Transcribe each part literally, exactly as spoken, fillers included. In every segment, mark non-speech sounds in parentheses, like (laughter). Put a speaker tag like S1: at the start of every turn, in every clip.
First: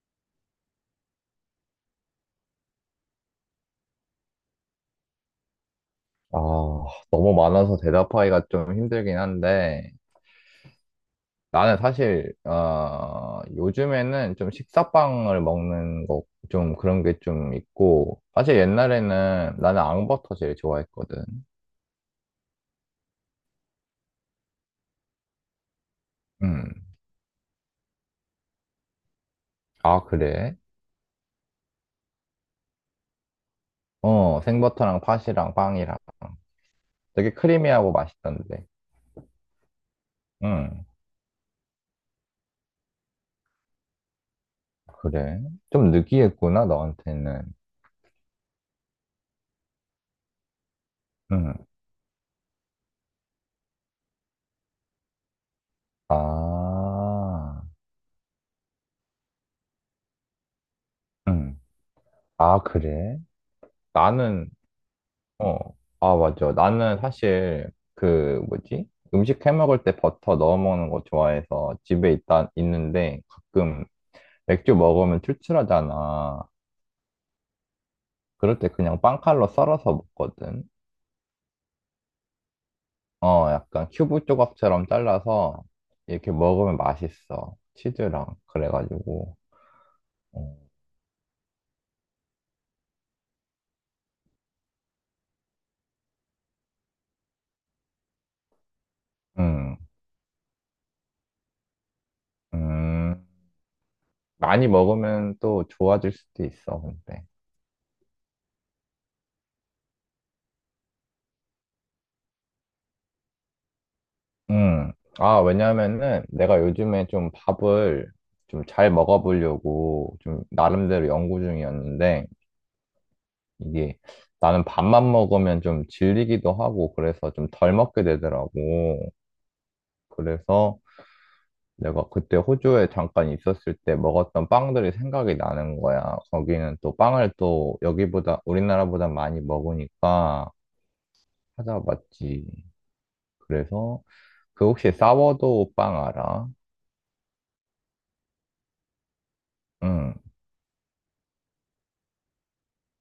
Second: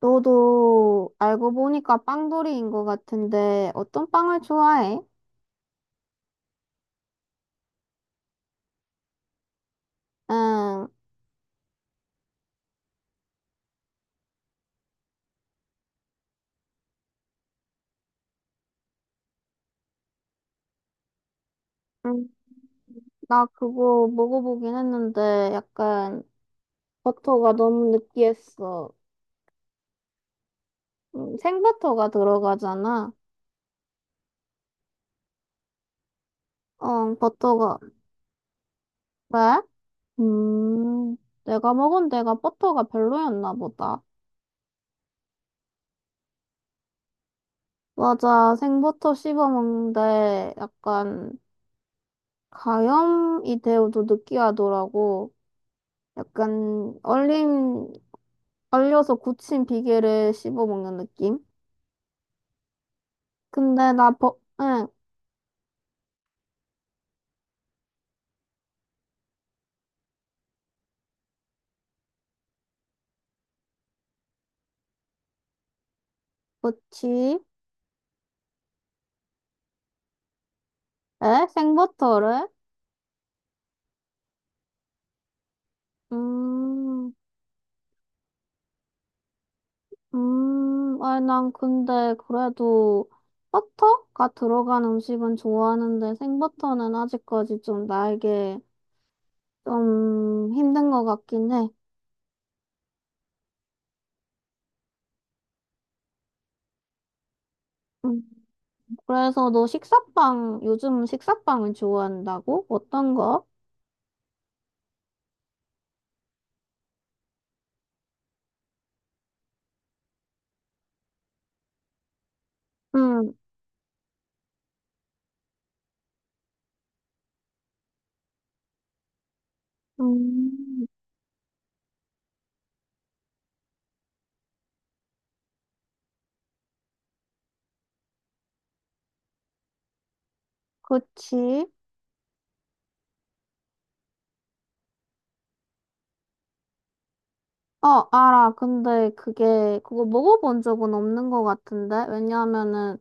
S1: 너도 알고 보니까 빵돌이인 것 같은데 어떤 빵을 좋아해?
S2: 아, 너무 많아서 대답하기가 좀 힘들긴 한데,
S1: 응,
S2: 나는 사실, 어, 요즘에는 좀 식사빵을 먹는 거, 좀 그런 게 좀 있고, 사실 옛날에는 나는 앙버터 제일 좋아했거든.
S1: 응, 나 그거 먹어보긴 했는데 약간
S2: 음.
S1: 버터가 너무 느끼했어.
S2: 아, 그래?
S1: 음, 생버터가 들어가잖아.
S2: 어, 생버터랑 팥이랑 빵이랑.
S1: 어,
S2: 되게
S1: 버터가
S2: 크리미하고 맛있던데.
S1: 왜?
S2: 음,
S1: 음, 내가 먹은 데가 버터가 별로였나 보다.
S2: 그래? 좀 느끼했구나, 너한테는.
S1: 맞아, 생버터 씹어 먹는데 약간
S2: 음.
S1: 가염이 되어도 느끼하더라고. 약간
S2: 아,
S1: 얼림 얼려서 굳힌 비계를 씹어 먹는 느낌?
S2: 음. 아, 그래?
S1: 근데 나 버,
S2: 나는,
S1: 응,
S2: 어. 아, 맞아. 나는 사실 그 뭐지? 음식 해 먹을 때 버터 넣어 먹는 거 좋아해서 집에 있다 있는데 가끔 맥주 먹으면 출출하잖아.
S1: 그치?
S2: 그럴 때 그냥 빵칼로 썰어서 먹거든.
S1: 에? 생버터를?
S2: 어, 약간 큐브 조각처럼 잘라서 이렇게 먹으면
S1: 음,
S2: 맛있어. 치즈랑 그래가지고. 어.
S1: 음, 아니, 난 근데 그래도 버터가 들어간 음식은 좋아하는데 생버터는 아직까지 좀 나에게
S2: 음,
S1: 좀 힘든 것 같긴 해.
S2: 음. 많이 먹으면 또 좋아질 수도 있어, 근데.
S1: 음, 그래서 너 식사빵, 요즘 식사빵을 좋아한다고? 어떤 거?
S2: 음. 아, 왜냐면은 내가 요즘에 좀 밥을 좀 잘 먹어보려고 좀 나름대로 연구 중이었는데
S1: 응,
S2: 이게 나는 밥만 먹으면 좀 질리기도 하고 그래서 좀 덜 먹게 되더라고. 그래서
S1: 음,
S2: 내가 그때 호주에 잠깐 있었을 때 먹었던 빵들이 생각이 나는 거야. 거기는 또 빵을 또 여기보다 우리나라보다 많이 먹으니까
S1: 그치?
S2: 찾아봤지. 그래서 그 혹시 사워도우 빵 알아?
S1: 어, 알아. 근데 그게, 그거
S2: 응,
S1: 먹어본 적은 없는 것 같은데? 왜냐하면은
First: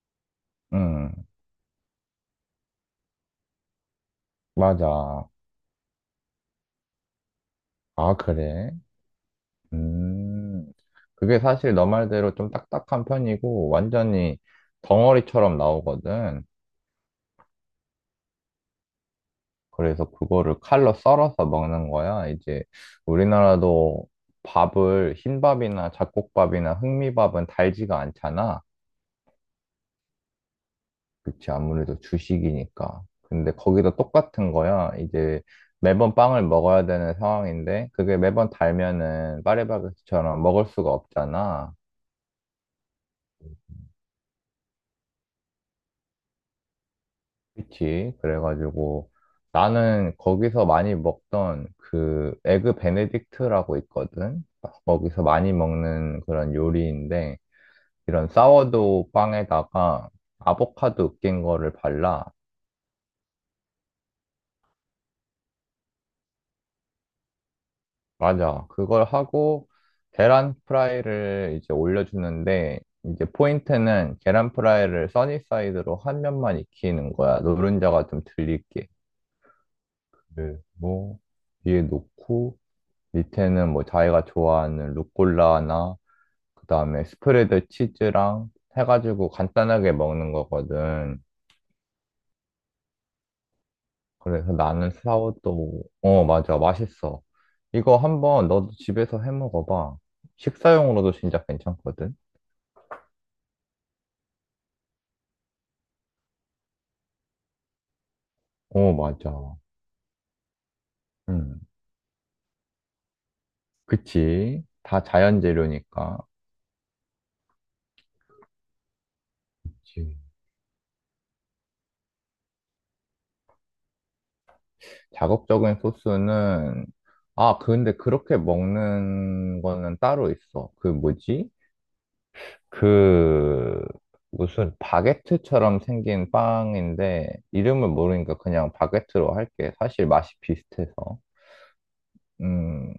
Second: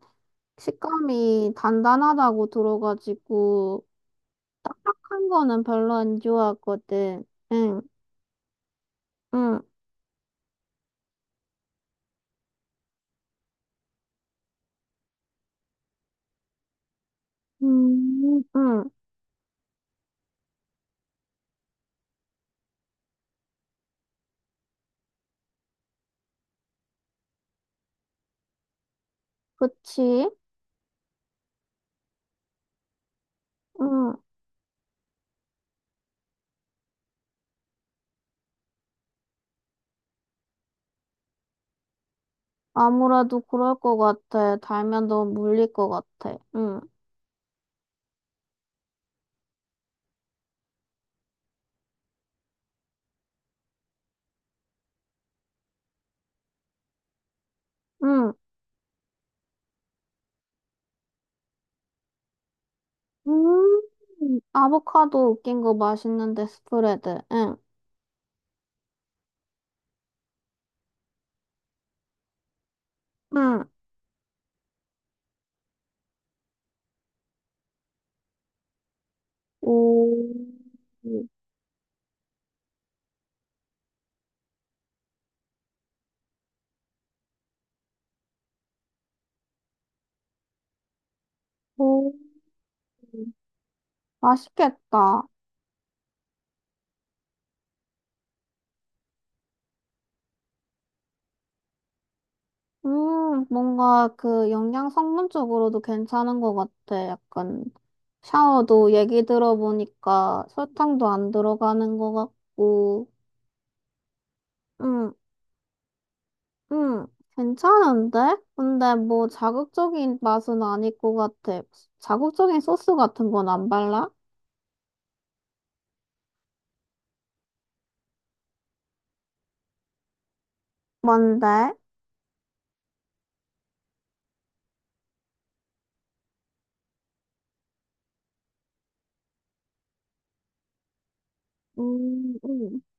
S2: 응.
S1: 식감이 단단하다고 들어가지고, 딱딱한
S2: 맞아.
S1: 거는 별로 안 좋아하거든. 응,
S2: 아, 그래?
S1: 응,
S2: 음. 그게 사실 너 말대로 좀 딱딱한 편이고, 완전히 덩어리처럼 나오거든.
S1: 음, 응.
S2: 그래서 그거를 칼로 썰어서 먹는 거야. 이제 우리나라도 밥을, 흰밥이나 잡곡밥이나 흑미밥은 달지가 않잖아.
S1: 그치?
S2: 그치, 아무래도 주식이니까. 근데 거기도
S1: 응.
S2: 똑같은 거야. 이제 매번 빵을 먹어야 되는 상황인데, 그게 매번 달면은 파리바게트처럼 먹을 수가 없잖아.
S1: 아무래도 그럴 것 같아. 달면 너무 물릴 것 같아. 응,
S2: 그치. 그래가지고 나는 거기서 많이 먹던 그 에그 베네딕트라고 있거든. 거기서 많이 먹는 그런 요리인데 이런
S1: 응.
S2: 사워도우 빵에다가 아보카도 으깬 거를 발라.
S1: 음, 아보카도 웃긴 거 맛있는데, 스프레드. 응,
S2: 맞아. 그걸 하고 계란 프라이를 이제 올려주는데 이제
S1: 응.
S2: 포인트는 계란 프라이를 써니사이드로 한 면만 익히는 거야. 노른자가 좀 들릴게.
S1: 오,
S2: 그리고 위에 놓고 밑에는 뭐 자기가 좋아하는 루꼴라나 그다음에 스프레드 치즈랑 해가지고 간단하게 먹는 거거든.
S1: 오.
S2: 그래서 나는 사
S1: 맛있겠다.
S2: 워도 어, 맞아. 맛있어. 이거 한번 너도 집에서 해 먹어봐. 식사용으로도 진짜 괜찮거든.
S1: 음, 뭔가 그 영양 성분 쪽으로도 괜찮은 것 같아. 약간 샤워도
S2: 어,
S1: 얘기
S2: 맞아.
S1: 들어보니까 설탕도 안
S2: 음,
S1: 들어가는 것 같고.
S2: 그치. 다
S1: 음,
S2: 자연 재료니까.
S1: 음, 괜찮은데? 근데 뭐
S2: 그치.
S1: 자극적인 맛은 아닐 것 같아. 자극적인 소스 같은 건 안 발라?
S2: 자극적인 소스는 아, 근데 그렇게 먹는 거는 따로 있어. 그 뭐지?
S1: 뭔데?
S2: 그 무슨 바게트처럼 생긴 빵인데 이름을 모르니까 그냥 바게트로 할게. 사실 맛이 비슷해서.
S1: 음, 음.
S2: 음,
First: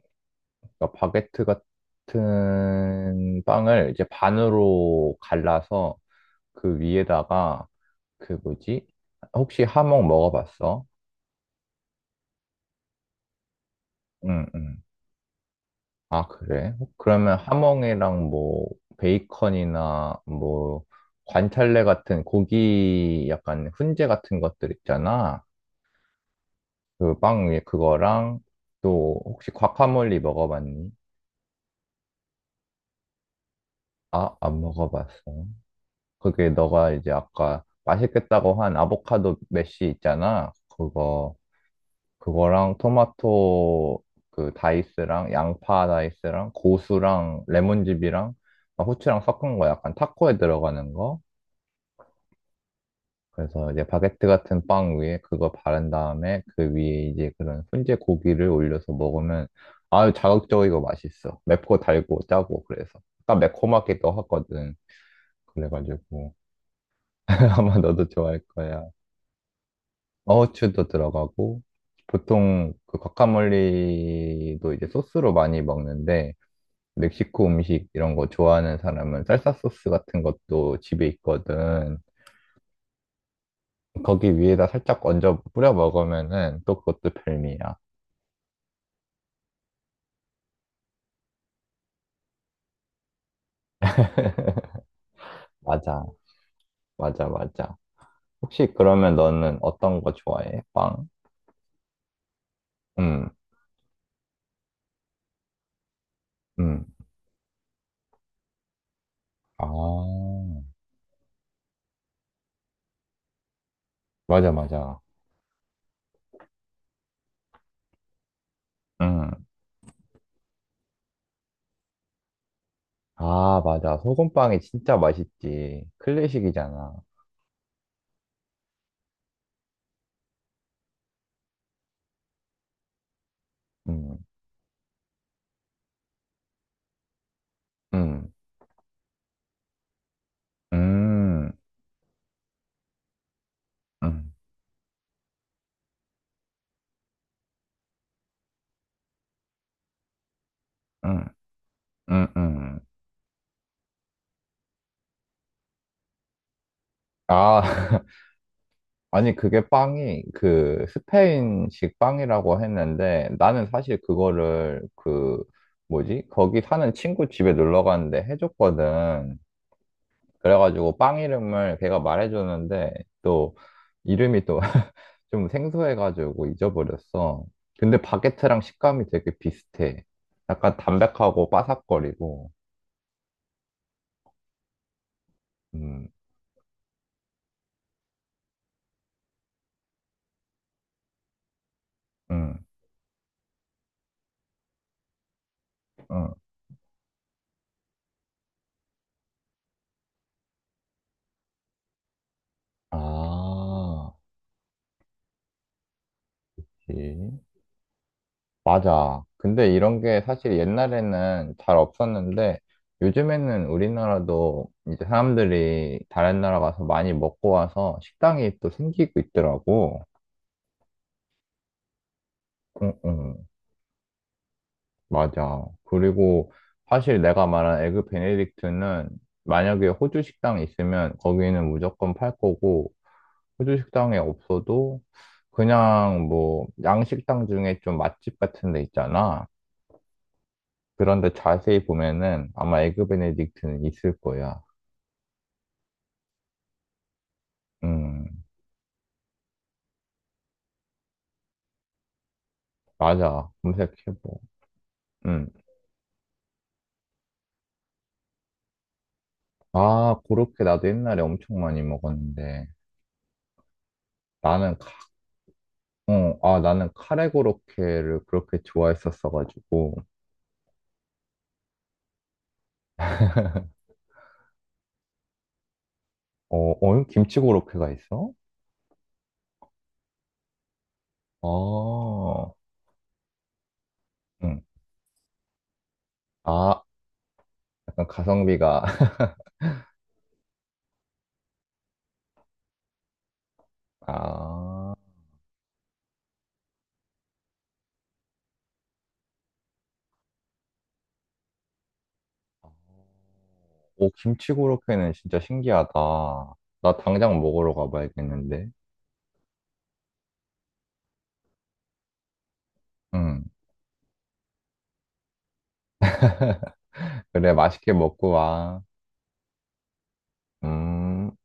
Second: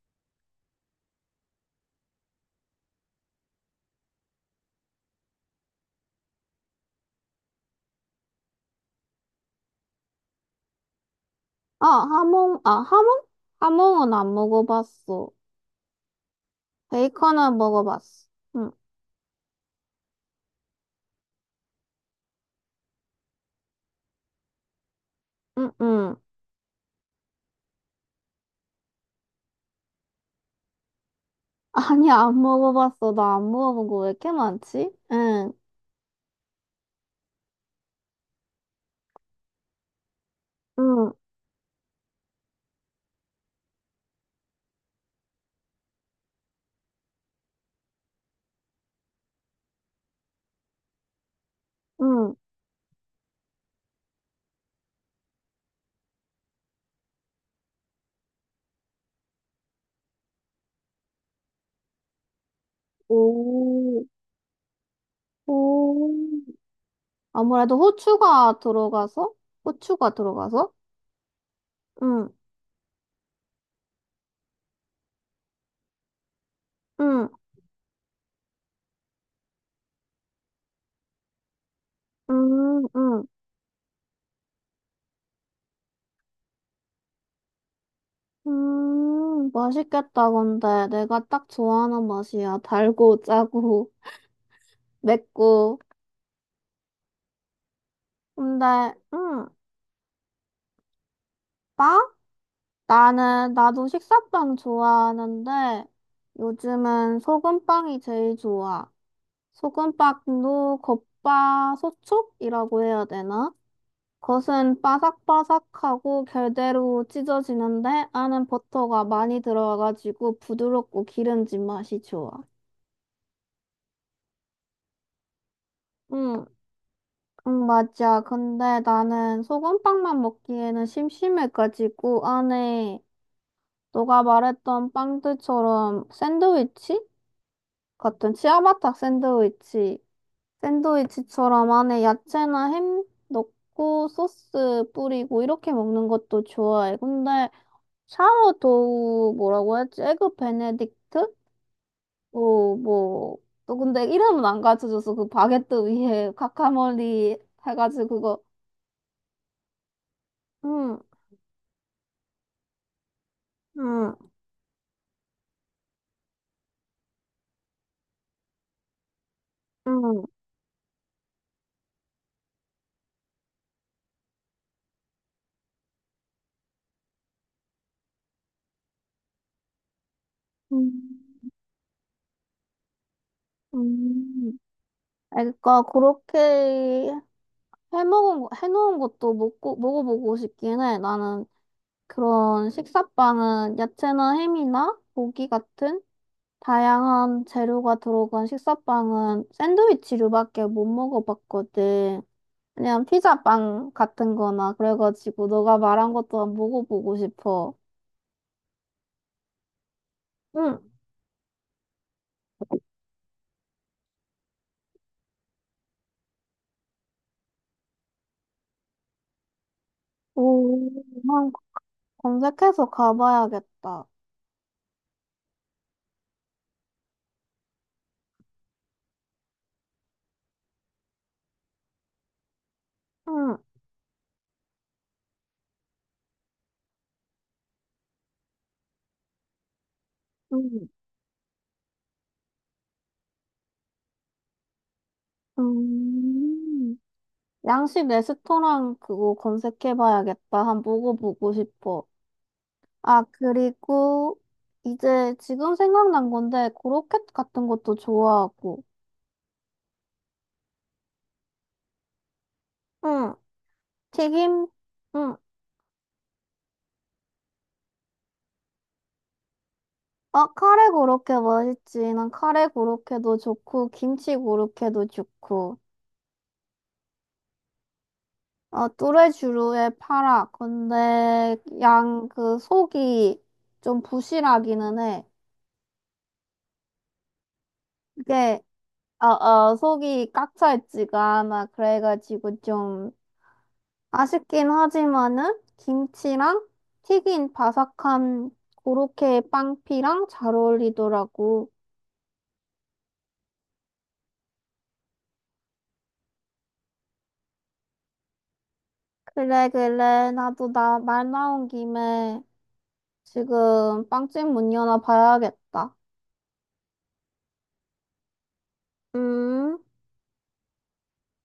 S2: 그러니까 바게트 같은 빵을 이제 반으로 갈라서 그 위에다가 그 뭐지? 혹시 하몽 먹어봤어?
S1: 아, 하몽, 아, 하몽? 하몽은 안
S2: 응, 응.
S1: 먹어봤어.
S2: 아, 그래? 그러면
S1: 베이컨은 먹어봤어.
S2: 하몽이랑 뭐
S1: 응.
S2: 베이컨이나 뭐 관찰래 같은 고기 약간 훈제 같은 것들 있잖아.
S1: 응응.
S2: 그 빵 위에 그거랑 또 혹시 과카몰리 먹어봤니?
S1: 아니, 안 먹어봤어. 나 안 먹어본 거 왜 이렇게
S2: 아, 안
S1: 많지?
S2: 먹어봤어.
S1: 응,
S2: 그게 너가 이제 아까 맛있겠다고 한 아보카도 메쉬 있잖아.
S1: 응,
S2: 그거 그거랑 토마토 그 다이스랑 양파 다이스랑 고수랑 레몬즙이랑 막 후추랑 섞은 거 약간 타코에 들어가는 거.
S1: 응.
S2: 그래서 이제 바게트 같은 빵 위에 그거 바른 다음에 그 위에 이제 그런 훈제 고기를 올려서 먹으면 아유 자극적이고 맛있어. 맵고 달고 짜고 그래서. 약간
S1: 오,
S2: 매콤하기도 하거든.
S1: 오.
S2: 그래가지고 (laughs)
S1: 아무래도
S2: 아마 너도 좋아할
S1: 후추가
S2: 거야.
S1: 들어가서? 후추가 들어가서?
S2: 어우추도 들어가고
S1: 응,
S2: 보통 그 과카몰리도 이제 소스로 많이 먹는데
S1: 응,
S2: 멕시코 음식 이런 거 좋아하는 사람은 살사 소스 같은 것도 집에 있거든.
S1: 응, 응.
S2: 거기 위에다 살짝 얹어 뿌려 먹으면은 또 그것도 별미야.
S1: 음, 맛있겠다, 근데. 내가 딱 좋아하는 맛이야. 달고, 짜고,
S2: (laughs)
S1: (laughs) 맵고.
S2: 맞아, 맞아, 맞아.
S1: 근데,
S2: 혹시 그러면
S1: 응,
S2: 너는 어떤 거 좋아해? 빵?
S1: 빵?
S2: 응,
S1: 나는, 나도 식사빵 좋아하는데,
S2: 응,
S1: 요즘은 소금빵이 제일 좋아.
S2: 아,
S1: 소금빵도 겉바소촉이라고 해야 되나?
S2: 맞아,
S1: 겉은
S2: 맞아.
S1: 바삭바삭하고 결대로 찢어지는데 안은 버터가 많이
S2: 응.
S1: 들어가가지고 부드럽고 기름진 맛이 좋아.
S2: 아, 맞아. 소금빵이 진짜 맛있지.
S1: 응,
S2: 클래식이잖아.
S1: 응, 맞아. 근데 나는 소금빵만 먹기에는 심심해가지고 안에
S2: 응,
S1: 너가 말했던 빵들처럼 샌드위치?
S2: 응,
S1: 같은 치아바타 샌드위치
S2: 응,
S1: 샌드위치처럼 안에 야채나 햄 넣고
S2: 응,
S1: 소스 뿌리고 이렇게 먹는 것도 좋아해. 근데 샤워도우 뭐라고 했지? 에그
S2: 응,
S1: 베네딕트?
S2: 응,
S1: 뭐,
S2: 응.
S1: 뭐. 또 근데 이름은 안 가르쳐줘서 그 바게트 위에 (laughs) 카카몰리
S2: 아,
S1: 해가지고
S2: (laughs)
S1: 그거.
S2: 아니, 그게 빵이 그
S1: 응,
S2: 스페인식 빵이라고 했는데 나는 사실
S1: 응,
S2: 그거를 그 뭐지? 거기 사는 친구 집에 놀러 갔는데 해줬거든.
S1: 응,
S2: 그래가지고 빵 이름을 걔가 말해줬는데 또 이름이 또 (laughs) 좀 생소해가지고 잊어버렸어. 근데 바게트랑 식감이 되게 비슷해. 약간
S1: 응, 응.
S2: 담백하고 바삭거리고.
S1: 응. 그러니까
S2: 음,
S1: 그렇게 해먹은, 거- 해놓은 것도 먹고, 먹어보고 싶긴 해. 나는
S2: 음,
S1: 그런 식사빵은 야채나 햄이나 고기 같은
S2: 음.
S1: 다양한 재료가 들어간 식사빵은 샌드위치류밖에 못 먹어봤거든. 그냥 피자빵
S2: 아,
S1: 같은 거나 그래가지고 너가 말한 것도 한번 먹어보고
S2: 예.
S1: 싶어.
S2: 맞아. 근데 이런 게 사실
S1: 응.
S2: 옛날에는 잘 없었는데 요즘에는 우리나라도 이제 사람들이 다른 나라 가서 많이 먹고 와서 식당이 또 생기고 있더라고.
S1: 오, 한 검색해서
S2: 응, 응.
S1: 가봐야겠다.
S2: 맞아. 그리고 사실 내가 말한 에그 베네딕트는 만약에 호주 식당이 있으면 거기는 무조건 팔 거고
S1: 응.
S2: 호주 식당에 없어도 그냥 뭐 양식당 중에 좀 맛집 같은 데 있잖아.
S1: 응.
S2: 그런데 자세히 보면은 아마 에그 베네딕트는 있을 거야.
S1: 음. 양식
S2: 음,
S1: 레스토랑 그거 검색해봐야겠다. 한번 먹어보고 싶어. 아,
S2: 맞아. 검색해보.
S1: 그리고 이제
S2: 음.
S1: 지금 생각난 건데 고로켓 같은 것도 좋아하고
S2: 아, 고로케 나도 옛날에 엄청 많이 먹었는데
S1: 응, 튀김
S2: 나는 카,
S1: 응.
S2: 어, 아, 나는 카레 고로케를 그렇게 좋아했었어가지고
S1: 아, 카레 고로케 맛있지. 난 카레 고로케도 좋고, 김치 고로케도 좋고.
S2: 어, 어, 김치 고로케가 있어?
S1: 아, 뚜레쥬르의 파라. 근데 양
S2: 어,
S1: 그 속이 좀
S2: 응.
S1: 부실하기는 해.
S2: 아, 약간
S1: 이게
S2: 가성비가. (laughs)
S1: 어, 어, 속이 꽉 차 있지가 않아. 그래가지고 좀 아쉽긴
S2: 아,
S1: 하지만은 김치랑 튀긴 바삭한 고로케 빵피랑 잘 어울리더라고.
S2: 오, 김치 고로케는 진짜 신기하다. 나 당장 먹으러 가봐야겠는데.
S1: 그래, 그래. 나도 나 말 나온 김에
S2: 응.
S1: 지금 빵집 문 여나 봐야겠다.
S2: 그래, 맛있게 먹고 와.
S1: 음.
S2: 음.